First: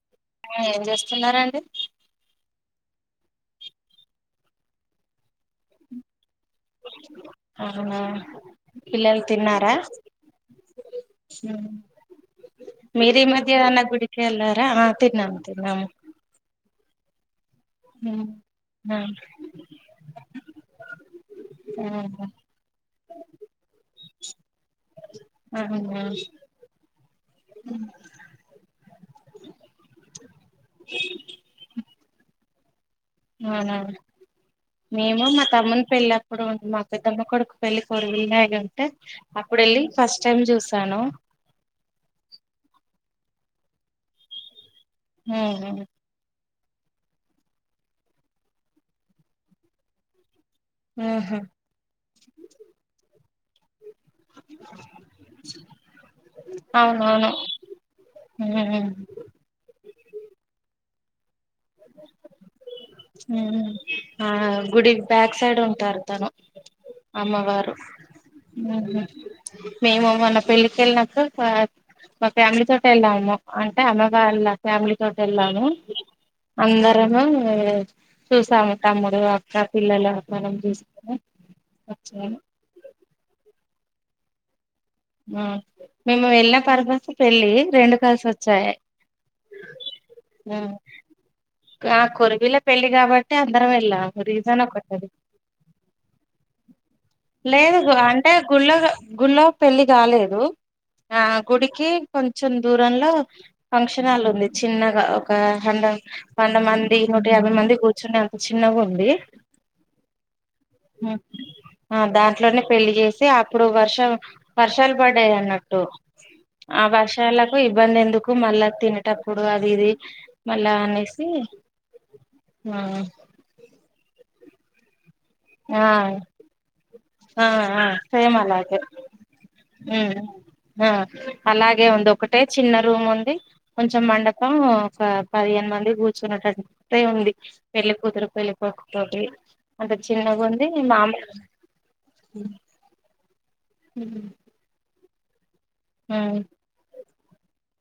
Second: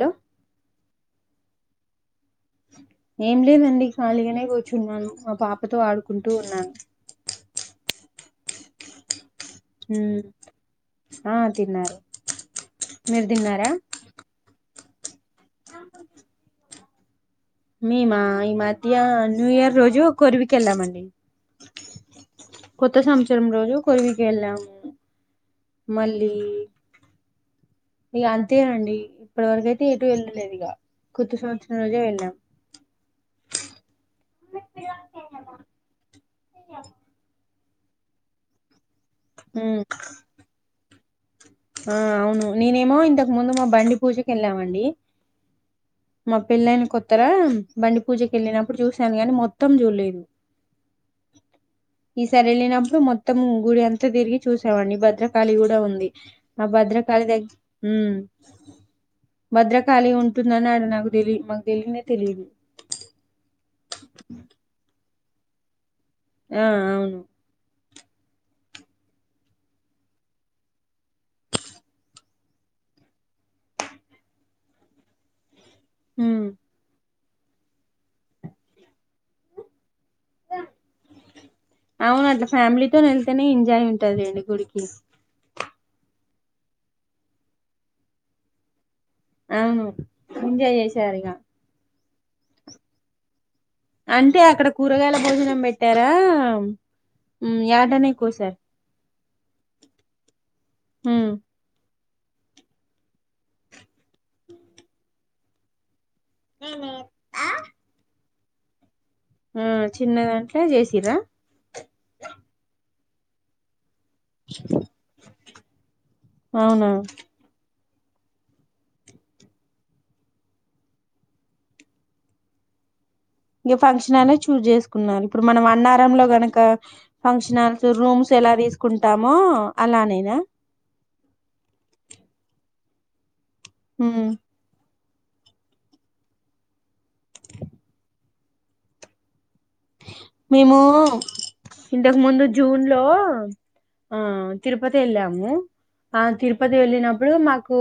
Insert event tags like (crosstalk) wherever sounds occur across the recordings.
Hello ఏం చేస్తున్నారండి ఏం లేదండి ఖాళీగానే కూర్చున్నాను మా పాపతో ఆడుకుంటూ ఉన్నాను పిల్లల్ తిన్నారా మ్మ్ ఆ తిన్నారు మీరి మీరు మధ్యా తిన్నారా ఏన్న గుడికి ఎల్లార ఆ తిన్నాం తిన్నాము మేమా ఈ మాత్య ఆ న్యూ ఇయర్ రోజు కొరివికెళ్ళామండి కొత్త సంవత్సరం రోజు కొరివికి ఎళ్ళాము అహ ఇగ అంతేనండి ఇప్పటి వరకయితే ఎటు వెళ్ళలేదు ఇగ, కొత్త సంవత్సరం రోజే వెళ్ళాం. అవునా మేము మా తమ్మని పెళ్ళప్పుడు ఉ మా పెద్దమ్మ కొడుకు పెళ్ళి ఫోర్ విల్నాయిగంటే అప్పుడెళ్ళి మ్మ్ ఫస్ట్ టైం చూసాను ఆ అవును నేనేమో ఇంతకు ముందు మా బండి పూజకు వెళ్ళామండి ఊహు మా పెళ్లయిన కొత్తల బండి పూజ కేళ్ళినప్పుడు చూసాను గానీ. మొత్తం చూలేదు. ఆహా ఈసారేలినప్పుడు మొత్తము గుడి అంత్ త తిరిగి చూసామండి. భద్రకాళి గూడా ఉంది. ఆ భద్రకాళి అవునవును దగ్గ్ ఉమ్ భద్రకాళి ఉంటుందననగు డిలీ మాకు తెలీనే తెలిదు. ఆ గుడిక్ బ్యాక్ సైడ్ ఉంటారు. తను ఆ అవును అమ్మవారు ఉహ్ హు మేము మొన్న పెళ్ళికెళ్ళినప్పుడూ చ మా ఫ్యామిలీ తోటె ఎళ్ళాము అంటే. అమ్మవాళ్ళ ఫ్యామిలీ తోటెళ్ళాను. ఉమ్ అందరము చూసాము. తమ్ముడు, అక్క, పిల్లలు. మనం చూసుకొని అవున వచ్చాము అట్లా ఫ్యామిలీ తోనెళ్తేనే ఎంజాయ్ ఉంటద్ లేండి. గుడిక్ అవున్ మేము వెళ్న పర్పస్ పెళ్ళి రెండు కలిసొచ్చాయి. అవును ఎంజాయ్ చేసారిగా. కొరిబిల్లే పెళ్లి గాబట్టి అంత్ అంటే అక్కడ కూరగాయల భోజనం బెట్టారా. లేదు అంటే గుళ్ళొ గుళ్ళొ పెళ్లి గాలేదు. ఆ ఉమ్ గుడికి కొంచెం దూరంలో ఫంక్షనాలు ఉంది. చిన్నగా ఒక హండామ్ వంద మంది, నూట యాభై మంది, కూర్చునే అంత చిన్నగుంది. ఆ చిన్న దాంట్లో చేసిరా ఉమ్ ఆ దాంట్లోనే పెళ్లి చేస్ టే అప్పుడు వర్షం వర్షాలు బడ్డాయన్నట్టు. ఆ అవునా వర్షాలకు ఇ బ్బందెందుకు మళ్ళా తినేటప్పుడు అది ఇది మళ్ళా అనేసి. ఆ ఇగ ఫంక్షనాలే చూజ్ చేసుకున్నారు. ఇప్పుడు మనం ఆ అన్నారంలో గనక ఆ ఫంక్షనల్స్, ఆ రూమ్స్ సేమ్ ఎలా అలాగే తీసుకుంటామో ఉమ్ అలానేనా? ఆ అలాగే ఉంది ఒకటే చిన్న రూమ్ ఉంది. కొంచెం ఉమ్ మండపం ఒక పదిహేను మంది కూర్చునేటట్టే ఉంది. పెళ్లికూతురు, పెళ్ళికొడుకు తోటి. అంత చిన్నగా ఉంది మేము మామూలు ఇంతకు ముందు జూన్ లో ఆ తిరుపతి ఎళ్ళాము. ఆ ఉమ్ తిరుపతి వెళ్ళినప్ ప్పుడు మాకు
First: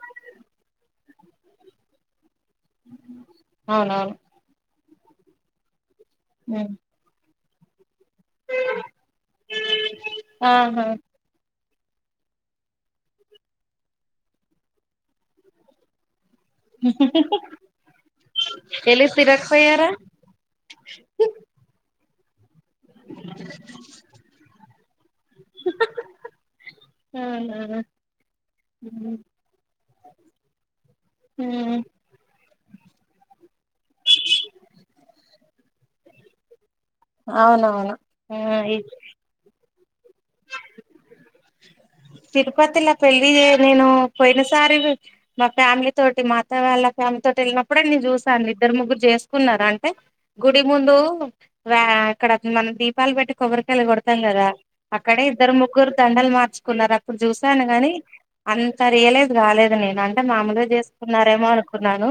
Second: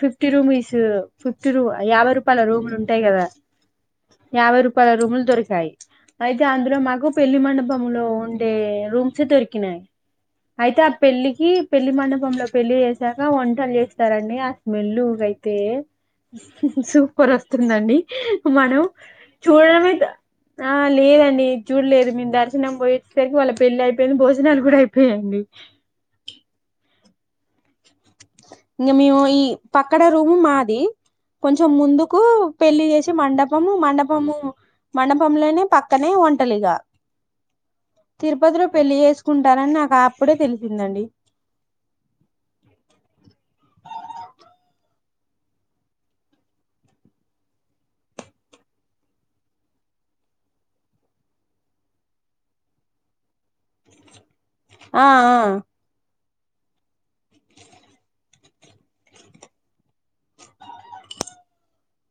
ఫిఫ్టీ రూమీస్, ఫిఫ్టీ రూ యాబై ర్ రూపాల రూములు ఉంటాయి గదా. అవునవును యాభై రూపాయల రూములు దొరికాయి. అయితే ఉమ్ అందులో మాకు పెళ్లి మండప్ పంలో ఉండే రూమ్సే దొరికినాయి. అయితే ఆహా ఆ పెళ్ళికి పెళ్లి మండపంలో పెళ్లిచేసాక, వంటలు చేస్తారండి. ఆ స్మెల్లుగయితే ఉహుహు సూపర్ వస్తుందండి. మనం ఎలిసి తిరగకపోయారా చూడడమెద ఆ లేదండి. చూడలేదు మేం దర్శనం బోయేచ్చెసరికి, వాళ్ళక్ పెళ్ళైపోయింది. భోజనాలు కూడా అయి పోయ్ అండి అవున ఇంగా మేము, ఈ పక్కడ రూము మాది, కొంచెం ముందుకు పెళ్లి చేసే మండపము, మండపము, మండపంలోనే పక్కనే వంటలిగా. అవునవును ఆ తిరుపతిలో ఈ పెళ్లి జేసుకుంటారని నాక్ ఆ అప్పుడే తెలిసిందండి. తిరుపతిలా పెళ్ళి జే నేను పోయినసారి. మా ఫ్యామిలీ తోటి, మా ఆత్తావాళ్ళ ఫా తమతోటెళ్లినప్పుడే నేను చూశాను ఇద్దరు, ముగ్గురు చేసుకున్నారా. అంటే గుడి ముందు, వా అక్కడ మనం దీపాలు పెట్టి, కొబ్బరికాయలు కొడతాం గదా. ఆ అక్కడే ఆ ఇద్దరు, ముగ్గురు దండల్ మార్ కున్నారు అప్పుడు చూసాను గాని. అంత రియలైజ్ గాలేదు నేను, అంటే మామలుగా చేసుకున్నారేమో అన్ కున్నాను.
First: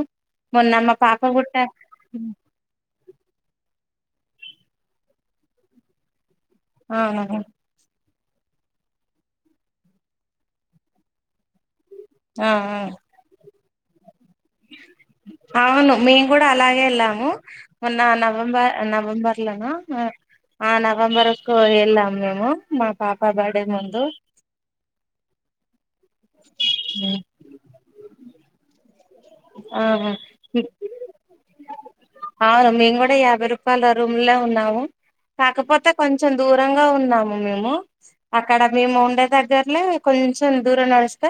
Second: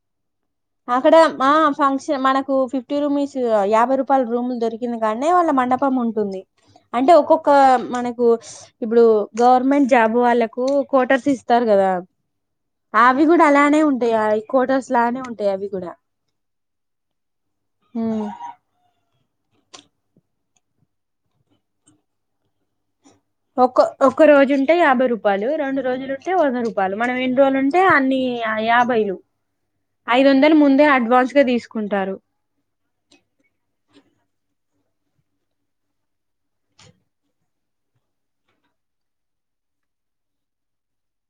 అక్కడ ఆ ఫంక్షన్ మనకు ఫిఫ్టీ రూమీస్ యాభై రూప్ పాళ్ళ్ రూములు దొరికింది గాని. వాళ్ళ మండపం ఉంటుంది. అంటే అవును ఒక్కొక్క మనక్ కూ ఇప్పుడు గవర్నమెంట్ జాబ్ వాళ్ళకు, కోటర్స్ ఇస్తారు గదా. ఆ ఆ అవీ గూడా అలానే ఉంటాయి. అవి కోటోర్సు లానే ఉంట్ అవును మేము గూడా అలాగే వెళ్ళాము మొన్న ఉమ్. నవంబర్ నవంబర్ లనా ఆ నవంబర్ కు ఏళ్ళాం మేము మా పాప బర్డే ఒక్క ముందు ఒక్క రోజు ఉంటే యాభై రూపాయలు రెండు రోజులుంటే వంద రూపాయలు మనం ఎన్ని రోజులు ఉంటే అన్ని అ యాభై యు ఆ ఐదు వందలు ముందే అడ్వాన్స్ తీసు అవును మేము కూడా యాభై రూపాయలు రూమ్ లోనే ఉన్నాము కాకపోతే కొంచెం దూరంగా ఉన్నాము మేము అక్కడ మేము ఉండే దగ్గర్లో కొంచెం దూరం నడిస్తే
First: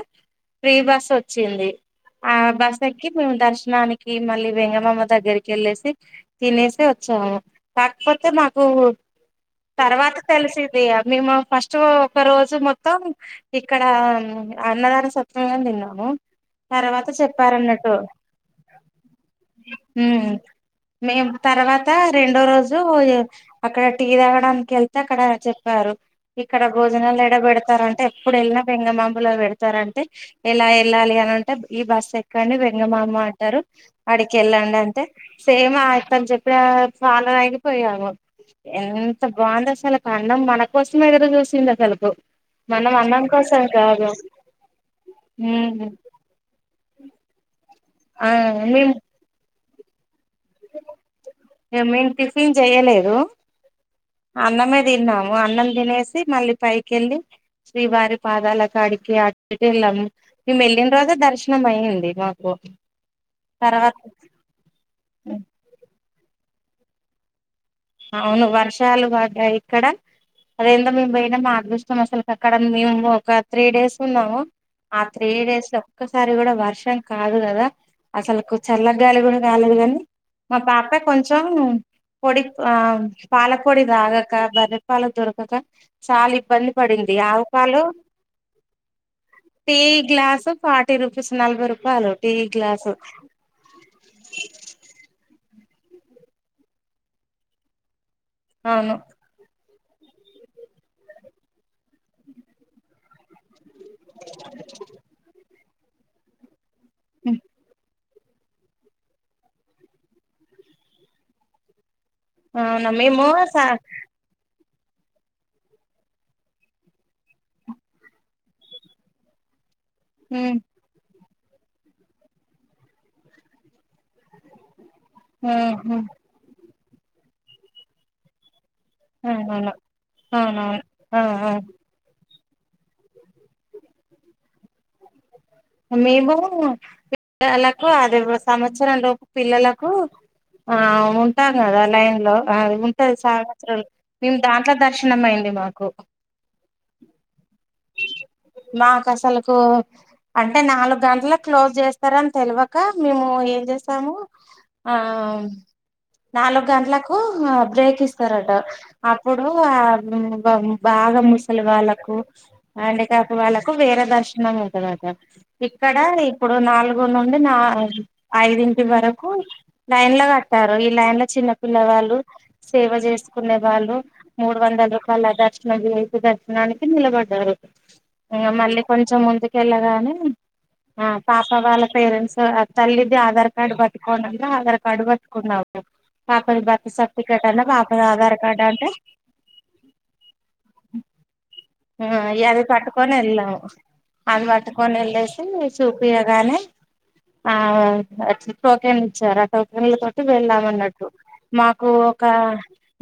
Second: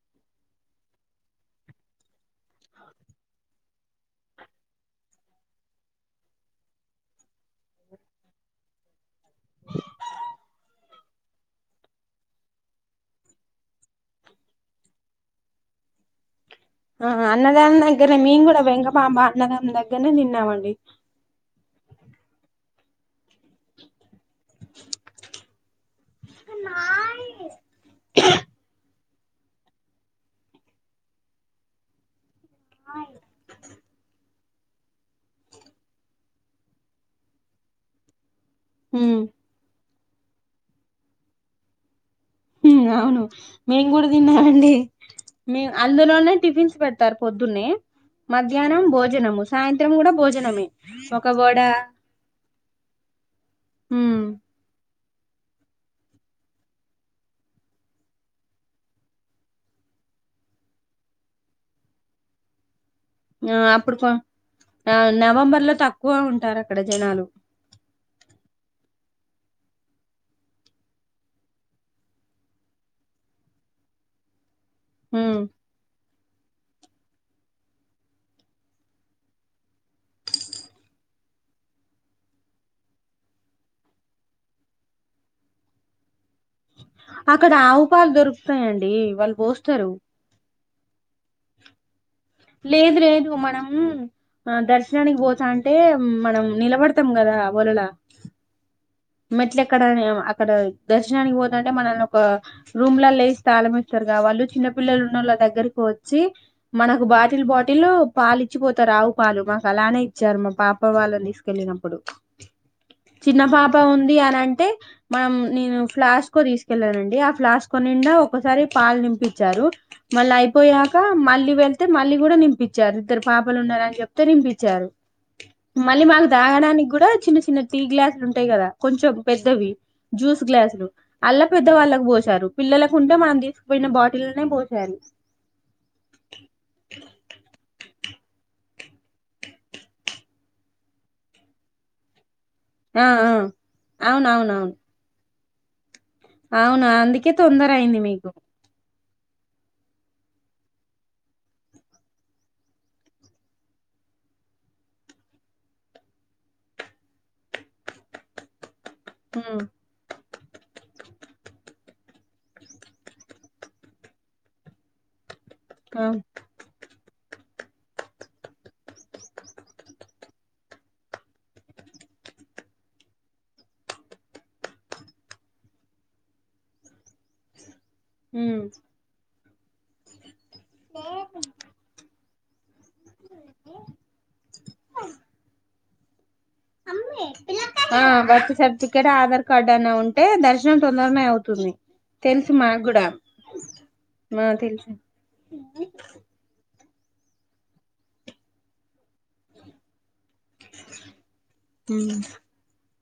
ఫ్రీ బస్ వచ్చింది ఆ బస్ తగ్గి మేము దర్శనానికి మళ్ళీ వెంగమమ్మ దగ్గరికి వెళ్ళేసి తినేసి వచ్చాము కాకపోతే మాకు తర్వాత తెలిసింది ఇగ మేము ఫస్ట్ ఒక రోజు మొత్తం ఇక్కడ అన్నదాన సత్వంలనే తిన్నాము తర్వాత ఆ చె అన్నదానం దగ్గర మేము కూడా వెంగమాంబ అన్నదానం దగ్గరనే ఉమ్ తిన్నామండి మేము తర్వాత రెండో రోజు అక్కడ టీ తాగ డానికి వెళ్తే అక్కడ చెప్పారు ఇక్కడ భోజనాలు ఏడ బెడతారు అంటే ఎప్పుడు వెళినా బంగమాంబ పెడతారంటే ఎలా వెళ్ళాలి అని అంటే ఈ బస్సు ఎక్కి కాని వెంగమామ అంటారు ఆడి కెళ్ళండి అంటే సేమ్ ఆయన చెప్పిన ఫాలో అయిగిపోయాము ఉమ్ ఎంత బాగుంది అసలు అండం మన కోసమే ఎదురు చూసింది అసలు ఉమ్ అవును మేము కూడా తిన్నామండి మేమ్ ఉమ్ అందులోనే టిఫిన్స్ పెడ్తారు పొద్దు నే ఆ మధ్యాహ్నం మేము భోజనము సాయంత్రం కూడా భోజనమే ఒక ఇగ మేమ్ టిఫిన్ చెయలేదు హ్మ్ అన్నమే తిన్నాము అన్నం తినేసి మళ్ళీ పైకెళ్ళి శ్రీవారి పాదాల కాడికి అటుటిళ్ళం ఈ వెళ్లిన రోజు దర్శనం అయ్యింది మాకు ఆ తర్వాత అప్పుడు ఆ నవంబర్ లో తక్కువ ఉంటారు అక్కడ జనాలు అవును వర్షాలు వడ్డాయి ఇక్కడ అదేందో మేము పోయినా ఆపేసినం అసలు అక్కడ మేము ఒక త్రీ డేస్ ఉన్నాము ఆ త్రీ హ్మ్ డేస్ లో ఒక్కసారి కూడా వర్ష ర్షం కాదు కదా అసలు చల్లగాయలి కూడా కాలేదు కానీ మా పాప కొంచెం పొడి ఆ పాల పొడి తాగాక బర్రె పాలు దొరకక చాలా ఇబ్బంది పడింది అక్కడ ఆవుపాలు ఆవు పాలు దొరుకుతాయండి వాళ్ళు టీ పోస్తారు గ్లాసు ఫార్టీ రూపీస్ నలబై రూపాయలు టీ గ్లాసు లేదు లేదు మనం ఆ దర్శనానికి పోతా అంట అంటే మనం నిలబడతాం కదా వలలా అవును ఇక్కడ అక్కడ దర్శనానికి పోతంటే మనల్ని ఒక రూమ్ లేల్ల వేసి తాళం రు కా వాళ్ళు చిన్నపిల్లలు ఉన్న వోళ్ళ దగ్గరకి వచ్చి మనకు బాటిల్ బాటిల్ పాలు ఇచ్చిపోతరు పాలు మాకు అలానే ఇచ్చారు మా పాప వాళ్ళని తీసుకెళ్ళినప్పుడు అవును మేము చిన్న స పాప ఉంది అని అంటే మనం నేను ఫ్లస్కో తీసుకెళ్లానండి ఆ ఫ్లాస్క్ నిండా ఒకసారి పాలు నింపించారు మళ్ళీ ఉమ్ అయిపోయాక మళ్ళీ వెళ్తే మళ్ళీ కూడా నింపించారు ఇద్దరు పాపలు ఉన్నారని చెప్పి ఉత్తరింపించారు ఉమ్ మళ్ళీ ఉమ్ మాకు తాగడానికి కూడా చిన్న చిన్న టీ గ్లాసులు ఉంటాయి కదా కొంచెం పెద్దవి అవునవును జ్యూస్ అవునవును గ్లాసులు ఆ అల్లా ఆ పెద్ద వాళ్ళకు పోసారు పిల్లలకు ఉంటే మనం తీసుకుపోయిన బాటిల్నే పోసేయాలి మేము పిల్లలకు అదే సంవత్సరం లోపు పిల్లలకు ఆ ఉంటాం కదా లైన్ లో ఆ ఉంటది ఆ సవత్సరాలు మేము దాంట్ల దర్శనం అయింది మాకు అవునా అందుకే తొందర అయింది మీకు మాకు అసలులకు అంటే నాలుగు గంటల క్లోజ్ చేస్తార అని తెలివక మేము ఏం చే సము ఆ నాలుగు గంటలకు బ్రేక్ ఇస్తారట అప్పుడు ఉమ్, ఆ బాగా ముసలి వాళ్ళకు హ్యాండీక్యాప్ వాళ్ళకు వేర దర్శనం ఉంటడత ఇక్కడ అవును ఇప్పుడు నాలుగు నుండి ఐదింటి వరకు లైన్ లో కట్టారు ఈ లైన్ లో చిన్న పిల్ల వాళ్ లు సేవ చేసుకునే వాళ్ళు మూడు వందలు రూపాయలు దర్శ విఐపి దర్శనానికి నిల పడారు ఇగ ఉమ్. మళ్ళీ కొంచం ముందుకు వెళ్ళగానే ఆ పాప వాళ్ళ పేరెంట్స్ తల్లి ది ఆధార్ కార్డ్ బాట్కొని ఆధార్ కార్డు బట్కున్నం రక్ సా ఆ బర్త్ సర్టిఫికెట్ ఆధార్ కార్డు అన్నా ఉంటే దర్శనం తొందరనే అవుతుంది ఆ తెలుసు అది మాకు కూడా పట్టుకొని వెళ్ళాము అది ఆ తెలుసు పట్టుకొని వెళ్ళేసి చుపియగానే ఆ (unintelligible) టోకెన్ ఇచ్చారా టోకెన్లు వెళ్ళాము అన్నట్టు మాకు ఉమ్. ఒక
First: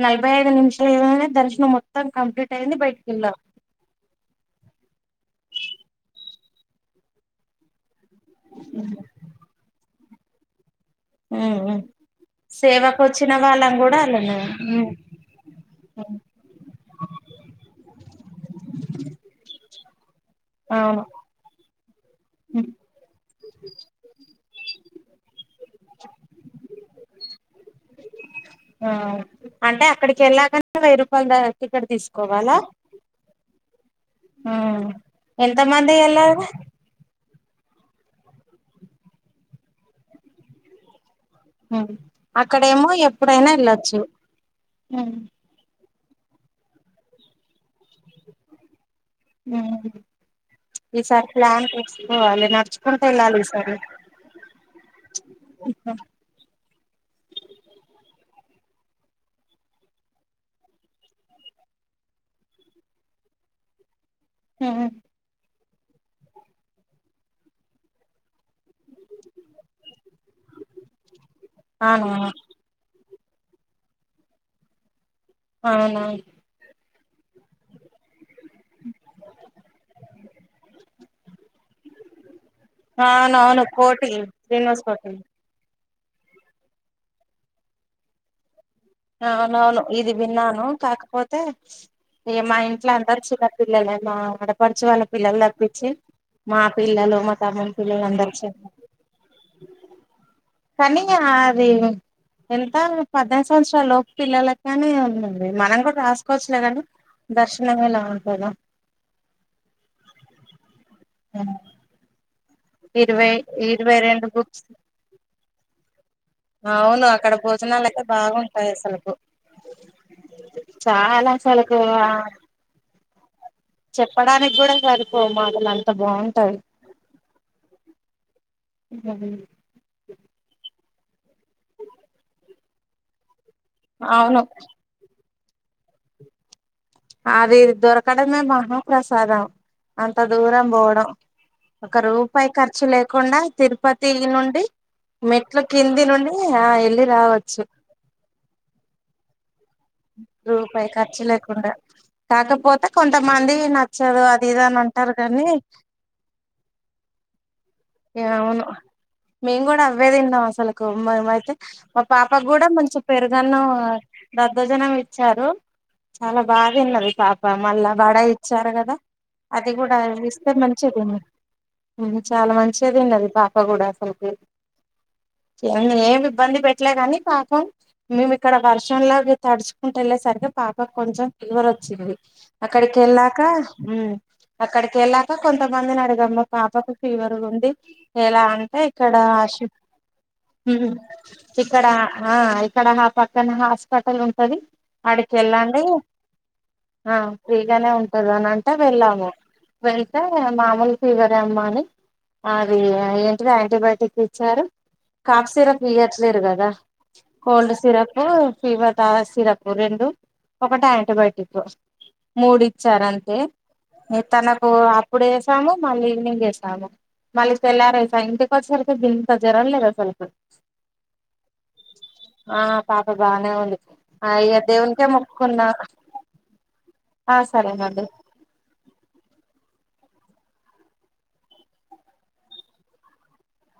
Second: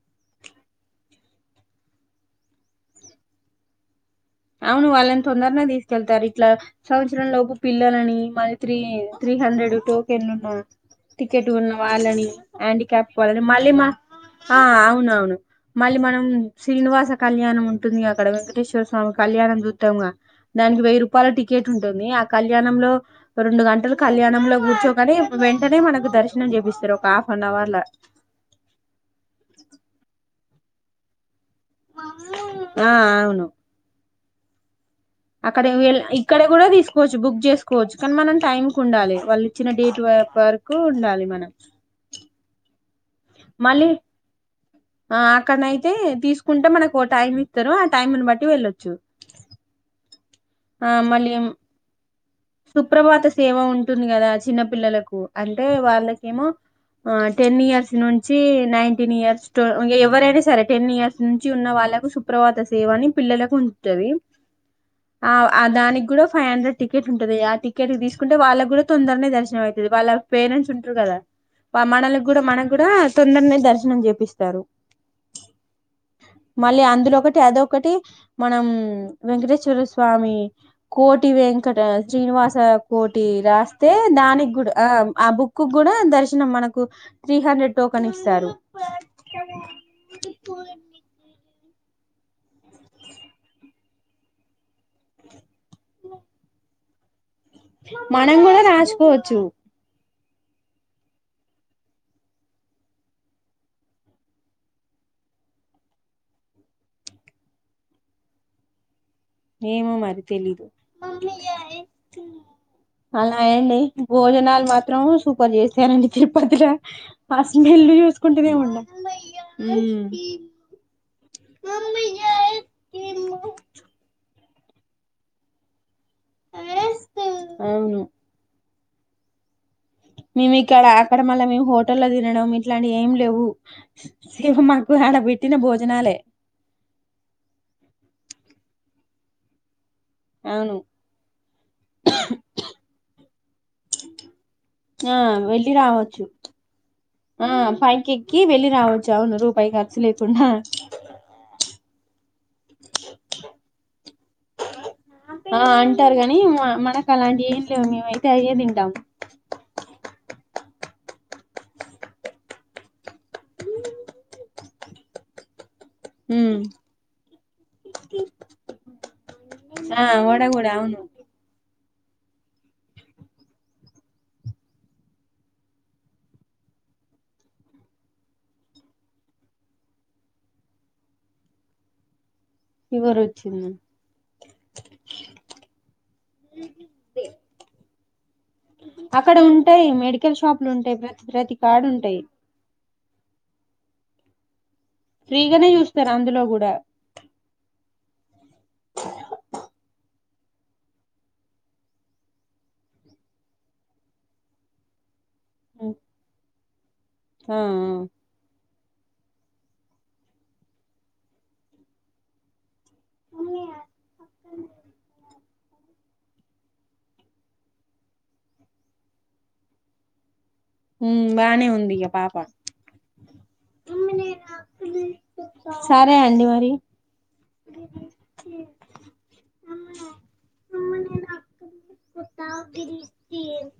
నలభై ఐదు నిమిషాలు ఏధైనా దర్శనం మొత్తం కంప్లీట్ అయింది బయటిక వెళ్ళాం అవును వాళ్ళని తొందరనే తీసుకెళ్తారు ఇట్లా సంవత్సరం లోపు పిల్లలని మా త్రీ త్రీ హండ్రెడ్ టోకన్లున్న టికెట్ ఉన్న వాళ్ళని సేవకు హ్యాండిక్యాప్ వచ్చిన వాళ్ళని మళ్ళీ వాళ్ళం మా కూడా అలానే ఆ అవును అవును మళ్ళీ మనం శ్రీనివాస కళ్యాణం ఉంటుంది అక్కడ వెంకటేశ్వర్ కళ్యాణం చూతంగా దానికి వెయ్యి అవును రూపాయల టికెట్ ఉంటుంది ఆ కళ్యాణంలో రెండు గంటలు కళ్యాణంలో కూచో కానీ వెంటనే మనకు దర్శనం చేపిస్తారు ఒక హాఫ్ నఅవర్లా ఆ అంటే అక్కడికి వెళ్ళాకనే వెయ్యి రూపాయలదా టికెట్ తీసుకోవాలా ఆ అవును ఆ అక్కడ వెళ్ ఇక్కడే కూడా తీసుకోవచ్చు బుక్ చేస్ కోవచ్చు కానీ మనం టైం కు ఉండాలి వాళ్ళు ఇచ్చిన డేట్ వరకు ఉండాలి మన్ హ్మ్ అక్కడేమో ఎప్పుడైనా మళ్ళీ వెళ్ళొచ్చు ఆ అక్కడనైతే తీసుకుంటే మనకు ఓ టైమ్ ఇతరు ఆ టైంని బట్టి వెళ్ళచ్చు హ్మ్ ఈసారి మళ్ళీ ప్లాన్ చెస్ సుప్రభాత సేవ ఉంటుంది కదా చిన్న పిల్లలకు అంటే వాళ్ళకేమో ఆ టెన్ ఇయర్స్ నుం చి నైన్టీన్ ఇయర్స్ ఎవరైనా సరే టెన్ ఇయర్స్ నుంచి ఉన్న వాళ్ళకు సుప్రభాత సేవ అని పిల్లలకు ఉంటది అ ఆ ఆ దానికి కూడా ఫైవ్ హండ్రెడ్ టికెట్ ఉంటది ఆ టికెట్ తీసుకుంటే వాళ్ళకి కూడా తొందరనే దర్శనం అయితది వాళ్ళ పేరెంట్స్ ఉంటరు కదా ఆ అవును మనలకూడా మనకు కూడా తొందరనే దర్శనం చేపిస్తారు అవునా మళ్ళీ అందులో ఒకటి అదొకటి మనం వెంకటేశ్వర స్వామి కోటి వెం కట శ్రీనివాస కోటి అవునవును రాస్తే కోటి దానికి కూడా శ్రీనివాస్ ఆ కోటి ఆ బుక్కు కూడా దర్శనం మనకు త్రీ హండ్రెడ్ టోకన్ ఇస్తారు అవునువును ఇది విన్నాను కాకపోతే ఏ మా ఇంట్లో అందరు చిన్న పిల్లలే మా ఆడపడచు వాళ్ళ పిల్లలు తప్పించి మా పిల్లలు మ మనం కూడా రాసుకోవచ్చు కానీ అది ఎంత పదాస్ సంవత్సరా లోపు పిల్లలగానే ఉందీంది మనం కూడా రాసుకోవచ్చులేగానీ దర్శనం ఎలా ఉంటేనా ఏమో మరి తెలీదు ఇరవై అలా యండి ఇరవై రెండు బుక్స్ భోజనాలు మాత్రం సూపర్ చేసారు అండి చిప్ పొద్దున అవును అక్కడ ఆ భోజనాలు స్మెల్ అయితే చూసుకుంటనే బాగుంటాయి ఉన్నా ఉ చాల చలుకు ఆ చెప్పడానికి కూడా సరిపోవు మాటలు అంత బాగుంటాది అవును ఉహు మేము ఇక్కడ అక్కడ మళ్ళా మేము హోటల్లో తినడం ఇట్లాంటి ఏం లేవు అవును సిహు మాకు ఆడ పెట్టిన భోజనాలే అది దొరకడమే మహాప్రసాదం అంత దూరం అవును పోవడం ఒక రూపాయి ఖర్చు లేకుండా తిరుపతి నుండి ఆ మెట్లు వెళ్ళి కింది రావచ్చు నుండి ఆ వెళ్ళి ఆ రావచ్చు పైకెక్కి వెళ్ళి రావచ్చు అవును రూపాయిక రూపాయి ఖర్చు లేకుండా కాకపోతే కొంతమంది నచ్చదు అది ఇది అని ఉంటారు కానీ నీ మ మనకు అలాంటి ఏం లేవు మేము అయితే అయ్యే తింటాం ఇవే తిన్నాం అసలకు మేమైతే మా పాప కూడా మంచి పెరుగన్నం దద్దోజనం ఇచ్చారు చాలా ఉమ్ బాగా తిన్నది పాప మళ్ళా వడ ఇచ్చారు కదా అది కూడా ఆ వడ ఇస్తే కూడా మంచిగా అవును తిని ఉ చాలా మన్ చిగా తిన్నది పాప కూడా అసలు కి ఏ ఏమి ఇబ్బంది పెట్టలే గాని పాపం మేము ఇక్కడ వర్షం లాగ తడుచుకుంట వెళ్ళే సరికే పాపకు కొంచెం ఫిల్వర్ వచ్చింది అక్కడికి ఫీవర్ వెళ్ళాక వచ్చింది ఉ అక్కడికెళ్ళాక కొంతమందిని అడిగాము మా పాపకు ఫీవర్ ఉన్ ఎలా అంటే ఇక్కడ అక్కడ షిప్ ఉంటాయి మెడికల్ షాపులు హుమ్ ఉంటాయి ప్రతి ప్రతి ఇక్కడ కాడు ఉంటాయి ఆ ఇక్కడ ఆ పక్కన హాస్పిటల్ ఉంటది ఫ్రీగానే ఆడికెళ్ళండి చూస్తారు అందులో కూడా ఆ ఫ్రీగానే ఉంటది అనంటే వెళ్ళాము వెల్ ళ్తే మామూలు ఫీవరే అమ్మ అని అది ఏంటిది యాంటీబయోటిక్ ఇచ్చారు కాఫ్ సిరప్ ఇయ్యట్లేరు కదా ఆ కోల్డ్ సిరప్ ఫీవర్ టా సిరప్ రెండు ఒకటి యాంటీబయోటిక్ మూడు ఇచ్చారు అంతే ఏ తనకు అప్పుడు వేసాము మళ్ళీ ఈవినింగ్ వేసాము మళ్ళీ తెళ్లారే స ఇంటికి వచ్చేసరికి గింత జరంలేదు అసలుకి బానే ఉంది ఇక పాప ఆ పాప బాగానే ఉంది ఆ ఇగ దేవునికే మొక్కుకున్నా సరే అండి మరి ఆ సరేనండి (inaudible)